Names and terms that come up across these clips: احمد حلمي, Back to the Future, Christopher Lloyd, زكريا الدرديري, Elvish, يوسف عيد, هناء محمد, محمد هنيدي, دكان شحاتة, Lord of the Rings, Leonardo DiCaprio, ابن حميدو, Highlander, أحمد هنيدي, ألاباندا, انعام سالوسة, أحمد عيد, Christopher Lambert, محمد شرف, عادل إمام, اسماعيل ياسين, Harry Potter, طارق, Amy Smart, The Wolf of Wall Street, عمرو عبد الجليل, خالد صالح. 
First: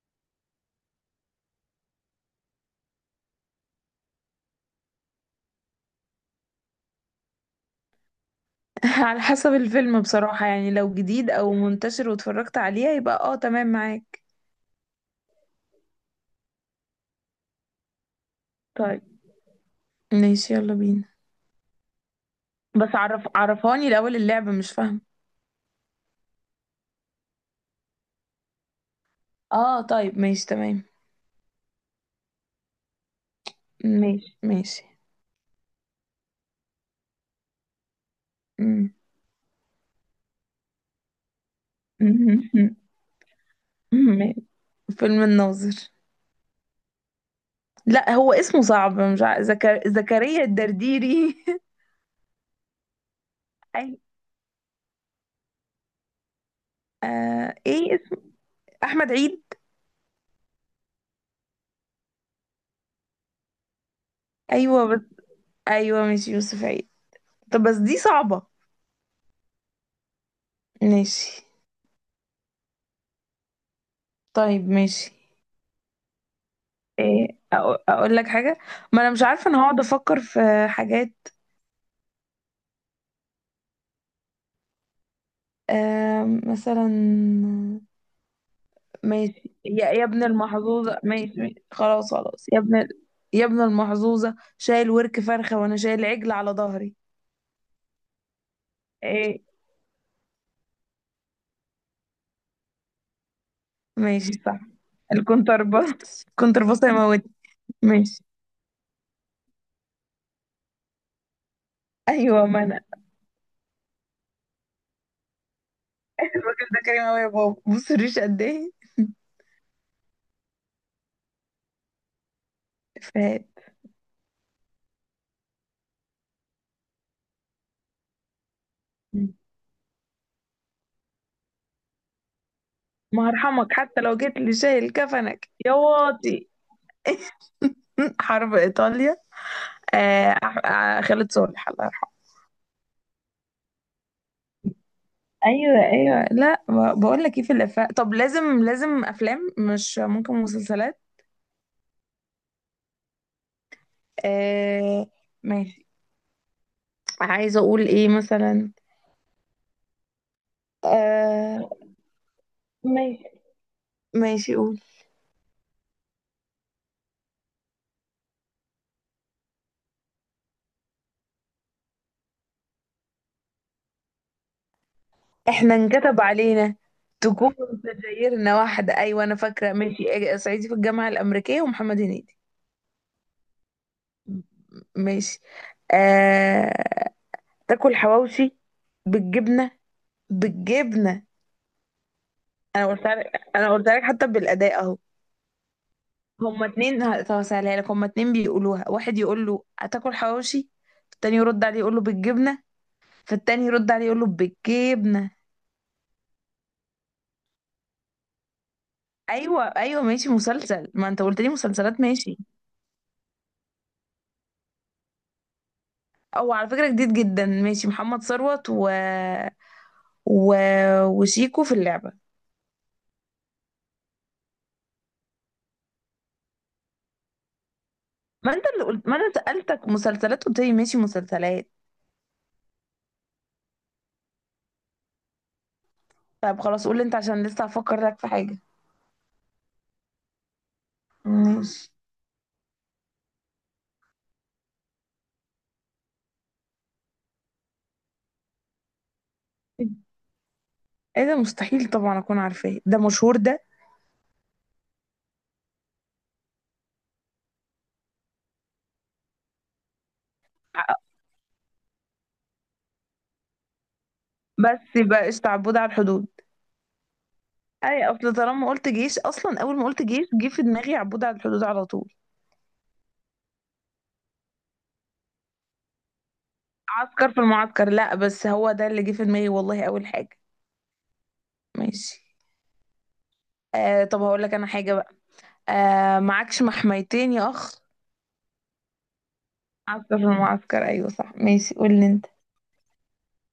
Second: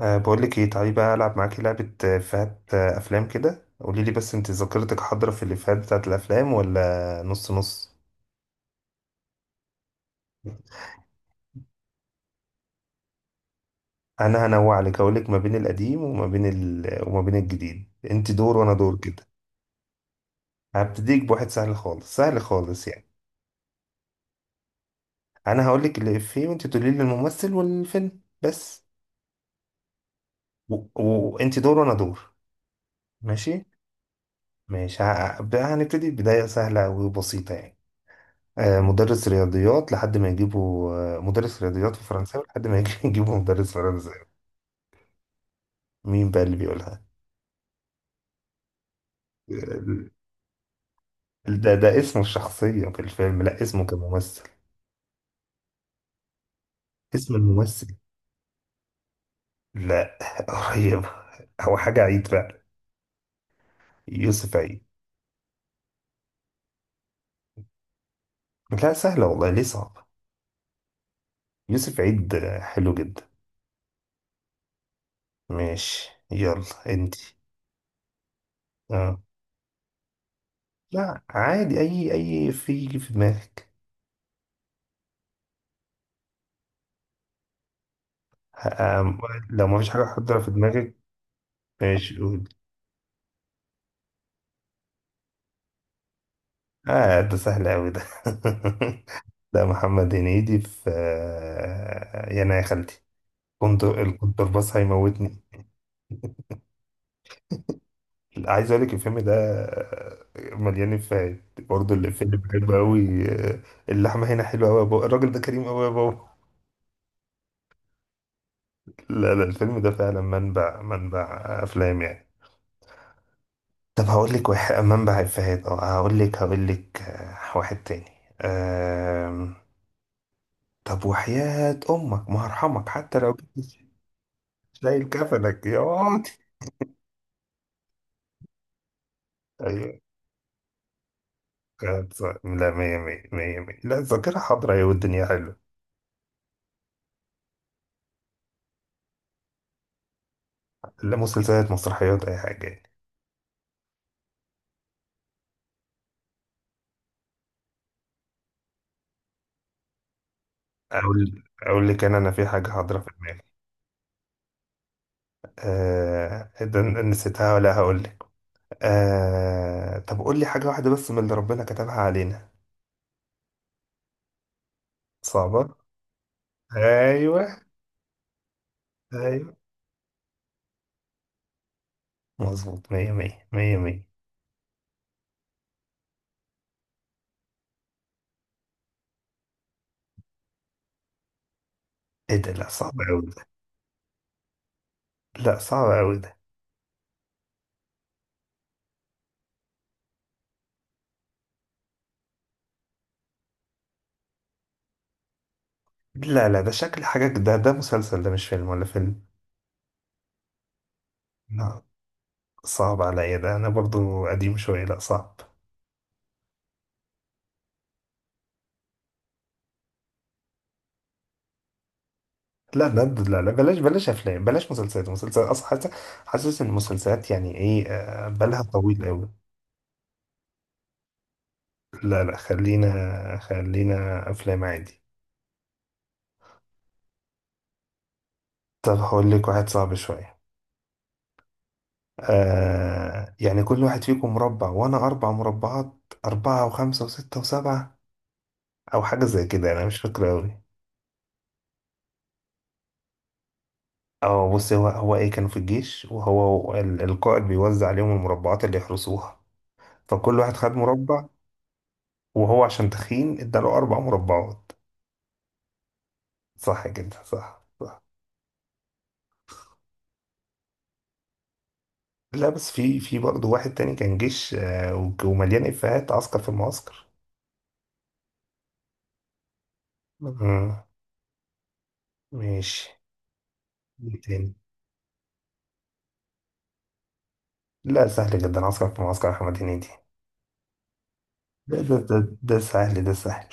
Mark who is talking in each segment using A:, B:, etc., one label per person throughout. A: بقول لك ايه، تعالي بقى العب معاكي لعبه، افيهات، افلام كده. قولي لي، بس انت ذاكرتك حاضره في الافيهات بتاعت الافلام ولا نص نص؟
B: على حسب الفيلم بصراحة، يعني لو جديد أو منتشر واتفرجت عليه يبقى اه تمام معاك.
A: انا هنوع لك، هقول لك ما بين القديم وما بين وما بين الجديد، انت دور وانا دور
B: طيب،
A: كده.
B: ماشي يلا بينا.
A: هبتديك بواحد سهل خالص سهل خالص
B: بس
A: يعني.
B: عرف عرفاني الأول، اللعبة مش فاهمة.
A: انا هقول لك الافيه وانت تقولي لي الممثل والفيلم بس.
B: اه طيب ماشي تمام.
A: وانت وأنت دور وانا دور. ماشي
B: ماشي ماشي.
A: ماشي. هنبتدي بدايه سهله وبسيطه يعني.
B: مم.
A: مدرس رياضيات لحد ما يجيبوا، مدرس رياضيات وفرنساوي لحد ما يجيبوا مدرس فرنساوي.
B: ماشي. فيلم الناظر.
A: مين بقى اللي بيقولها؟
B: لا هو اسمه صعب، مش عارف.
A: آه،
B: زكريا الدرديري.
A: ده اسمه الشخصية في الفيلم، لا اسمه
B: أي...
A: كممثل. اسم
B: آه...
A: الممثل.
B: ايه اسم- أحمد عيد.
A: لا قريب. هو حاجة عيد فعلا. يوسف عيد.
B: أيوه بس... أيوه ماشي، يوسف عيد. طب بس دي صعبة.
A: لا سهلة والله، ليه صعبة؟
B: ماشي.
A: يوسف عيد، حلو جدا.
B: طيب ماشي.
A: ماشي يلا
B: إيه.
A: انتي.
B: اقول لك حاجه. ما انا
A: اه.
B: مش عارفه، انا هقعد افكر في حاجات.
A: لا عادي، اي في دماغك.
B: مثلا.
A: آه،
B: ماشي
A: لو ما
B: يا,
A: فيش حاجة
B: يا ابن
A: حاضرة في دماغك،
B: المحظوظه، ماشي ماشي. خلاص
A: ماشي قول.
B: خلاص يا ابن. يا ابن المحظوظه، شايل ورك فرخه وانا شايل عجل على ظهري.
A: اه ده سهل أوي ده
B: ايه.
A: ده محمد هنيدي في، يانا يا خالتي، كنت
B: ماشي صح.
A: الكونترباس هيموتني.
B: الكونترباس، الكونترباس هيموت. ماشي.
A: عايز اقول لك الفيلم ده، مليان افيهات برضه. الافيه اللي
B: ايوه ما
A: بحبه
B: انا.
A: قوي، اللحمه هنا حلوه قوي يا بابا، الراجل ده كريم قوي يا بابا.
B: الراجل ده كريم قوي يا بابا، بص الريش قد ايه.
A: لا لا، الفيلم ده فعلا منبع، منبع افلام يعني.
B: فات.
A: طب هقول لك واحد منبع افيهات. اه هقول لك، واحد تاني. آم، طب وحياة امك ما هرحمك حتى
B: ما
A: لو
B: هرحمك
A: جيت.
B: حتى لو جيت لي شايل
A: شايل
B: كفنك
A: كفنك
B: يا
A: يا واد.
B: واطي. حرب ايطاليا.
A: ايوه.
B: خالد صالح الله يرحمه.
A: لا مية مية مية مية، لا الذاكرة حاضرة، أيوة والدنيا حلوة.
B: ايوه ايوه. لا بقول لك ايه، في الافلام طب لازم لازم افلام، مش ممكن مسلسلات؟
A: لا مسلسلات، مسرحيات، أي حاجة يعني.
B: آه. ماشي. عايزه اقول ايه مثلا.
A: أقول
B: آه.
A: أقول لك، أنا في حاجة حاضرة في
B: ماشي
A: دماغي.
B: ماشي قول.
A: آه ده نسيتها، ولا هقول لك. آه طب قول لي حاجة واحدة بس من اللي ربنا كتبها علينا صعبة.
B: احنا انكتب علينا تكون
A: أيوة.
B: سجايرنا واحده، ايوه انا
A: أيوة
B: فاكره، ماشي. آه، صعيدي في الجامعه الامريكيه ومحمد هنيدي.
A: مظبوط، مية مية مية مية.
B: ماشي. آه... تاكل حواوشي بالجبنه، بالجبنه.
A: إيه ده، لا
B: انا
A: صعب
B: قلت
A: أوي
B: لك
A: ده.
B: انا قلت لك حتى بالاداء اهو.
A: لا صعب أوي ده.
B: هما اتنين هسهلها لك، هما اتنين بيقولوها. واحد يقول له هتاكل حواوشي، التاني يرد عليه يقول له بالجبنه، فالتاني يرد عليه يقول له بالجبنه.
A: لا لا، ده شكل حاجة. ده مسلسل ده، مش فيلم ولا فيلم.
B: ايوه ايوه ماشي مسلسل، ما انت قلت لي
A: لا
B: مسلسلات، ماشي.
A: صعب عليا ده، انا برضو قديم شويه، لا صعب.
B: او على فكره جديد جدا، ماشي. محمد ثروت و... و... وشيكو في اللعبه.
A: لا لا لا لا، بلاش بلاش افلام، بلاش مسلسلات. مسلسلات اصلا حاسس، ان المسلسلات يعني ايه،
B: ما
A: بالها
B: انت اللي
A: طويل
B: قلت، ما انا
A: قوي.
B: سالتك مسلسلات، قلت لي ماشي مسلسلات.
A: لا لا خلينا خلينا، افلام عادي.
B: طب خلاص قول لي انت، عشان لسه هفكر لك في حاجه.
A: طب هقول لك واحد صعب شويه.
B: ماشي.
A: آه يعني كل واحد فيكم مربع وانا اربع مربعات، اربعه وخمسه وسته وسبعه، او حاجه زي كده، انا مش فاكره قوي.
B: ايه ده؟ مستحيل طبعا اكون عارفاه، ده مشهور ده.
A: اه بص، هو ايه، كانوا في الجيش وهو القائد بيوزع عليهم المربعات اللي يحرسوها. فكل واحد خد مربع، وهو عشان تخين اداله أربع مربعات.
B: بس بقى قشطة، عبود على الحدود.
A: صح كده، صح صح.
B: اي اصل طالما قلت جيش، اصلا اول ما قلت جيش جه في دماغي عبود على الحدود على طول.
A: لا بس في برضه واحد تاني كان جيش، ومليان إفيهات، عسكر في المعسكر.
B: عسكر في المعسكر، لا بس هو ده اللي جه في دماغي والله اول حاجه.
A: مم.
B: ماشي.
A: ماشي.
B: آه
A: إيه
B: طب هقول
A: تاني؟
B: لك انا حاجه بقى. آه، معكش محميتين يا اخ.
A: لا سهل جدا، عسكر في المعسكر، أحمد هنيدي.
B: عسكر في المعسكر، ايوه صح، ماشي
A: ده ده
B: قول لي
A: ده,
B: انت.
A: ده سهل، ده سهل.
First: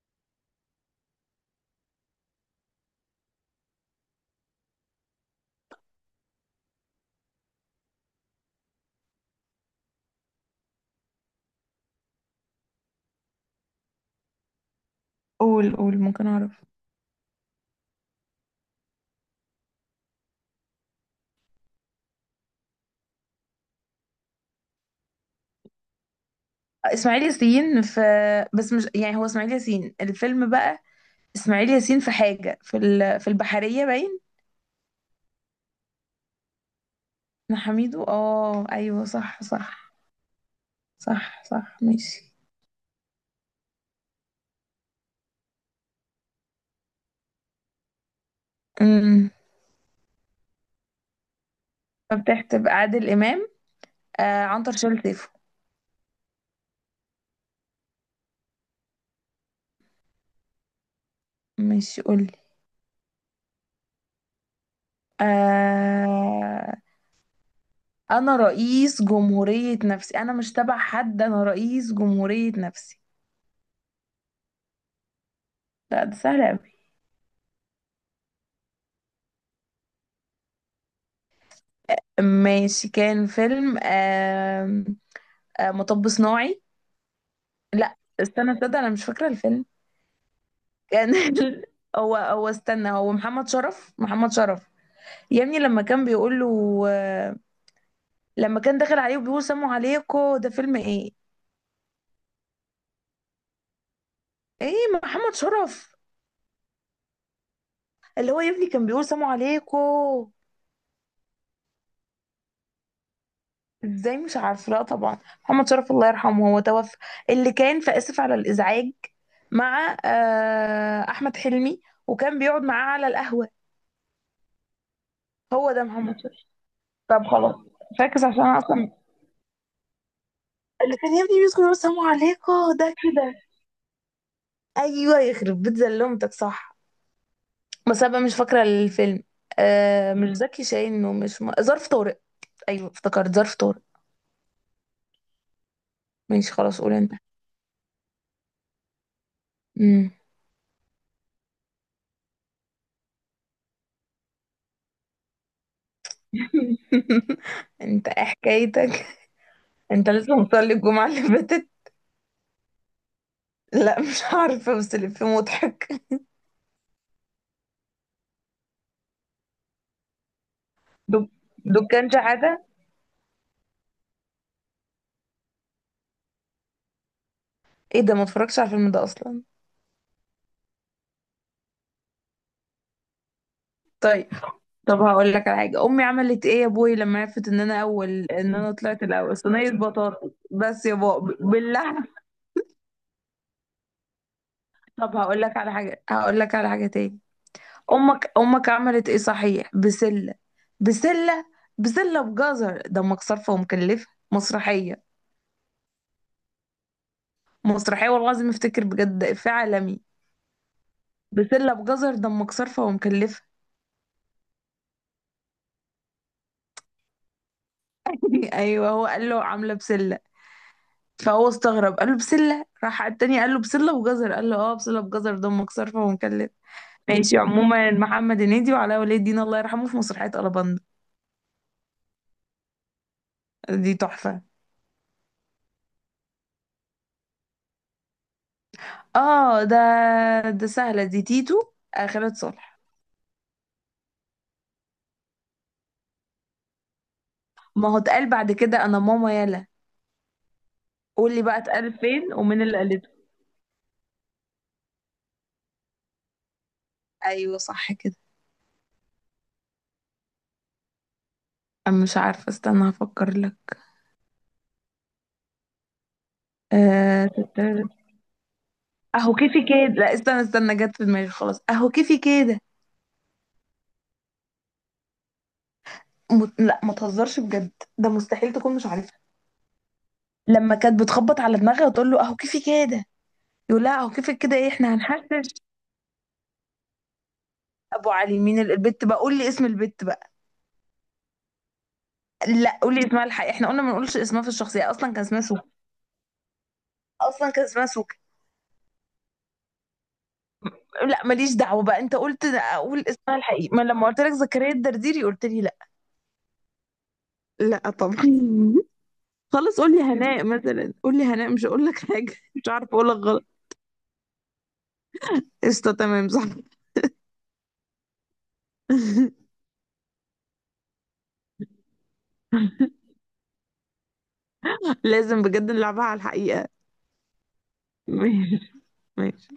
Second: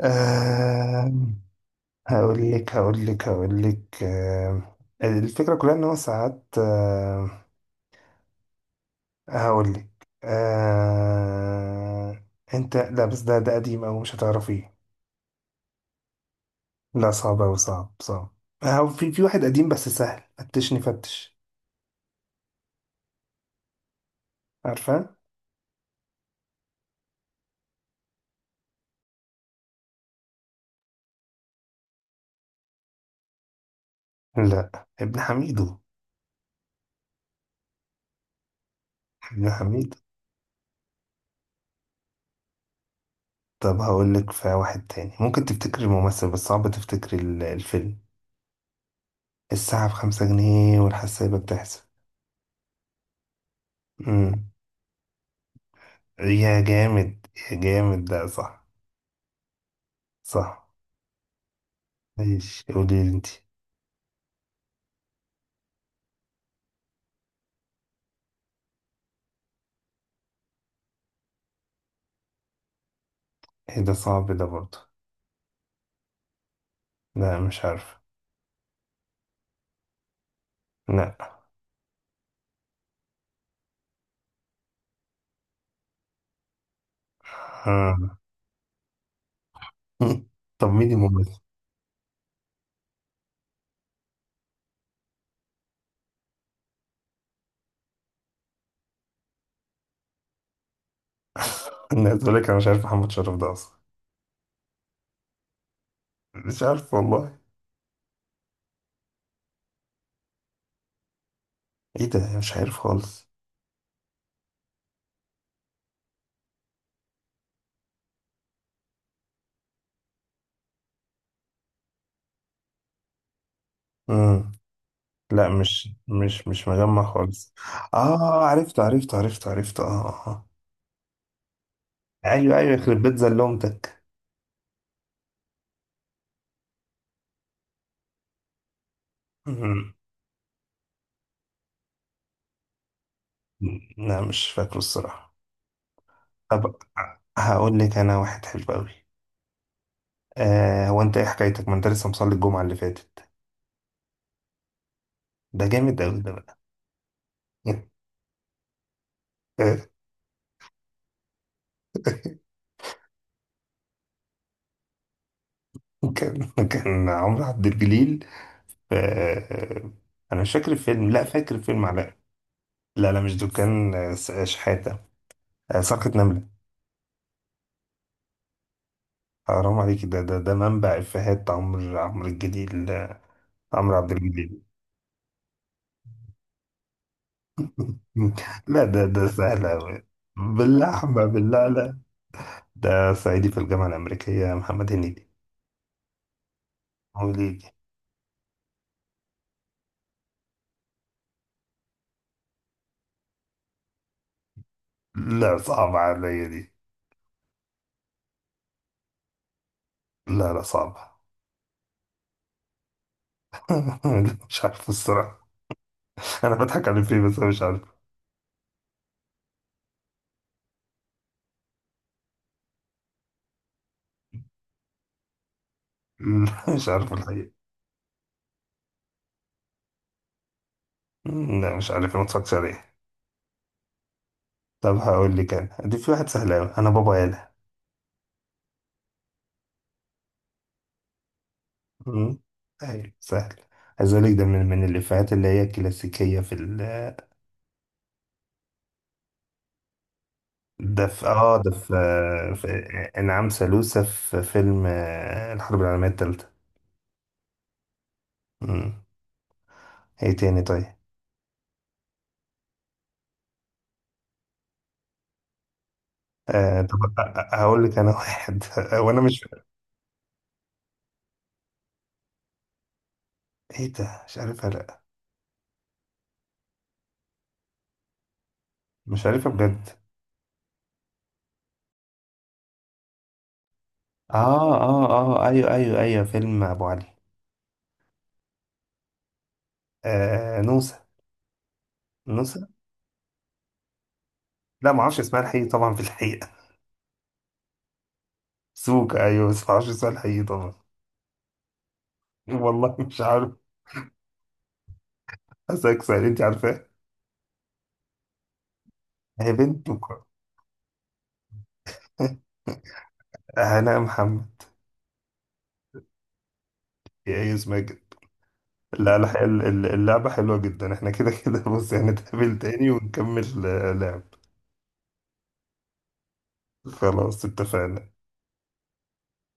A: آه. هقول لك الفكرة كلها إن هو ساعات هقول لك. آه أنت، لا بس ده قديم أوي، مش هتعرفيه.
B: قول قول، ممكن اعرف.
A: لا صعب أوي، صعب صعب. أهو في واحد قديم بس سهل، فتشني فتش. عارفة؟
B: آه، اسماعيل ياسين في آه، بس مش يعني هو اسماعيل ياسين الفيلم بقى. اسماعيل ياسين في حاجه، في البحريه باين.
A: لا، ابن حميدو.
B: إحنا حميدو، اه ايوه صح
A: ابن
B: صح.
A: حميدو.
B: صح صح ماشي.
A: طب هقول لك في واحد تاني، ممكن تفتكري الممثل بس صعب تفتكري الفيلم. الساعة بخمسة جنيه، والحسابة بتحسب.
B: مفتاح، تبقى عادل إمام. آه،
A: امم.
B: عنتر شال سيفه.
A: يا جامد، يا جامد ده صح. صح.
B: ماشي قولي.
A: ماشي، قولي لي انتي.
B: آه. أنا رئيس جمهورية نفسي، أنا مش تبع حد، أنا رئيس جمهورية نفسي.
A: ايه ده صعب ده برضه.
B: لا ده سهل أوي.
A: لا مش عارف. لا.
B: ماشي كان فيلم آه، آه، مطب صناعي. لا
A: آه.
B: استنى، تصدق أنا مش فاكرة الفيلم.
A: طب مين
B: كان
A: الممثل؟
B: هو استنى، هو محمد شرف، محمد شرف. يا ابني لما كان بيقول له آه، لما كان داخل عليه وبيقول سموا عليكم، ده فيلم ايه؟
A: الناس. بقول لك انا مش عارف محمد شرف ده اصلا.
B: ايه، محمد شرف.
A: مش عارف والله.
B: اللي هو يا ابني كان بيقول سلام عليكم.
A: ايه ده مش عارف خالص.
B: ازاي مش عارفه؟ لا طبعا. محمد شرف الله يرحمه، هو توفى. اللي كان في اسف على الازعاج مع آه، احمد حلمي، وكان بيقعد معاه على القهوه.
A: امم لا
B: هو ده
A: مش
B: محمد شرف.
A: مش مش مجمع
B: طب
A: خالص.
B: خلاص. فاكس عشان
A: اه
B: أنا
A: عرفت
B: اصلا،
A: عرفت عرفت عرفت، اه آه.
B: اللي كان يا ابني بيدخل يقول سلام عليكم.
A: ايوه ايوه،
B: ده
A: يخرب بيت
B: كده.
A: زلمتك.
B: ايوه يخرب بيت زلمتك صح. بس انا بقى مش فاكره الفيلم.
A: أمم.
B: آه، مش زكي شاهين ومش ظرف طارق. ايوه افتكرت، ظرف طارق.
A: لا مش فاكره الصراحة.
B: ماشي
A: طب
B: خلاص قول انت.
A: هقول لك انا واحد حلو قوي.
B: مم.
A: آه هو انت ايه حكايتك، ما انت لسه مصلي الجمعة اللي فاتت؟ ده جامد قوي ده بقى.
B: انت ايه حكايتك، انت لسه مصلي الجمعة اللي فاتت؟ لا مش عارفة بس اللي فيه مضحك.
A: كان عمرو عبد الجليل آه. انا مش فاكر الفيلم، لا
B: دك-
A: فاكر الفيلم.
B: دكان شحاتة.
A: لا لا مش دكان، شحاتة، صرخة نملة.
B: ايه ده، ما اتفرجش على الفيلم ده اصلا.
A: حرام عليك، ده منبع إفيهات، عمرو الجليل، عمرو عبد
B: طيب.
A: الجليل.
B: طب هقول لك على حاجة، امي عملت ايه يا ابوي لما عرفت ان انا اول، ان انا
A: لا
B: طلعت
A: ده
B: الاول،
A: سهل
B: صينية
A: أوي،
B: بطاطس بس يا
A: باللحمة
B: بابا
A: باللعلة.
B: باللحمة.
A: ده صعيدي في الجامعة الأمريكية، محمد
B: طب
A: هنيدي.
B: هقول لك على حاجة، هقول لك على حاجة تاني.
A: وليدي.
B: امك امك عملت ايه صحيح، بسلة، بسلة، بسلة بجزر ده امك صارفة ومكلفة. مسرحية.
A: لا صعبة عليا دي.
B: مسرحية والله العظيم، افتكر بجد إفيه عالمي.
A: لا لا صعبة.
B: بسلة بجزر دمك صرفة ومكلفة.
A: مش عارف الصراحة. أنا بضحك على فيه بس أنا مش عارف
B: أيوه، هو قال له عاملة بسلة، فهو استغرب قال له بسلة، راح التاني قال له بسلة بجزر، قال له اه بسلة بجزر دمك صرفة ومكلفة.
A: مش عارف
B: ماشي
A: الحقيقة.
B: عموما، محمد هنيدي وعلاء ولي الدين الله يرحمه، في مسرحية ألاباندا.
A: لا مش عارف، ما اتفرجتش عليه.
B: دي تحفة.
A: طب هقول لك أنا دي في واحد سهل أوي، أنا بابا.
B: اه ده، سهلة دي، تيتو. آه، خالد
A: مم.
B: صالح.
A: ايوه سهل. عايز اقول لك ده من الافيهات اللي هي كلاسيكيه في
B: ما هو اتقال بعد كده، أنا ماما يلا.
A: ده في
B: قول لي بقى
A: اه ده
B: اتقال
A: في,
B: فين، ومين
A: في
B: اللي قالته.
A: انعام سالوسة في فيلم، الحرب العالميه الثالثه.
B: أيوه صح كده.
A: مم. ايه تاني طيب.
B: أنا مش عارفة، استنى هفكر لك.
A: آه طب
B: آه.
A: هقول لك انا واحد وانا
B: اهو
A: مش.
B: كيفي كده، لا استنى استنى، جت في دماغي خلاص، اهو كيفي كده.
A: ايه ده مش عارفها لا.
B: لا ما تهزرش بجد، ده مستحيل تكون مش عارفها.
A: مش عارفها بجد.
B: لما كانت بتخبط على دماغها وتقول له اهو كيفي كده، يقول لها اهو كيفك كده ايه
A: اه
B: احنا
A: اه، اه
B: هنحشش.
A: ايوه ايوه ايوه، فيلم ابو علي.
B: ابو علي. مين البت بقى، قول لي اسم البت بقى.
A: آه نوسة. نوسة.
B: لا قول لي اسمها الحقيقي، احنا قلنا ما نقولش اسمها في الشخصيه،
A: لا ما
B: اصلا كان
A: اعرفش اسمها
B: اسمها
A: الحقيقي
B: سوكي.
A: طبعا في الحقيقه.
B: اصلا كان اسمها سوكي.
A: سوكا ايوه، بس ما اعرفش اسمها الحقيقي طبعا.
B: لا ماليش دعوه بقى، انت قلت
A: والله
B: اقول
A: مش
B: اسمها
A: عارف.
B: الحقيقي، ما لما قلت لك زكريا الدرديري قلت لي لا.
A: حاسسك سهل، انت عارفه.
B: لا طبعا.
A: هي
B: خلاص قول لي هناء مثلا، قول لي هناء، مش هقول لك حاجه. مش عارفه اقول لك.
A: هناء محمد.
B: قشطة تمام صح.
A: يا ايه اسمها كده. لا لا اللعبة حلوة جدا، احنا كده كده بص هنتقابل تاني ونكمل، لعب.
B: لازم بجد نلعبها على الحقيقة.
A: خلاص اتفقنا.
B: ماشي. ماشي.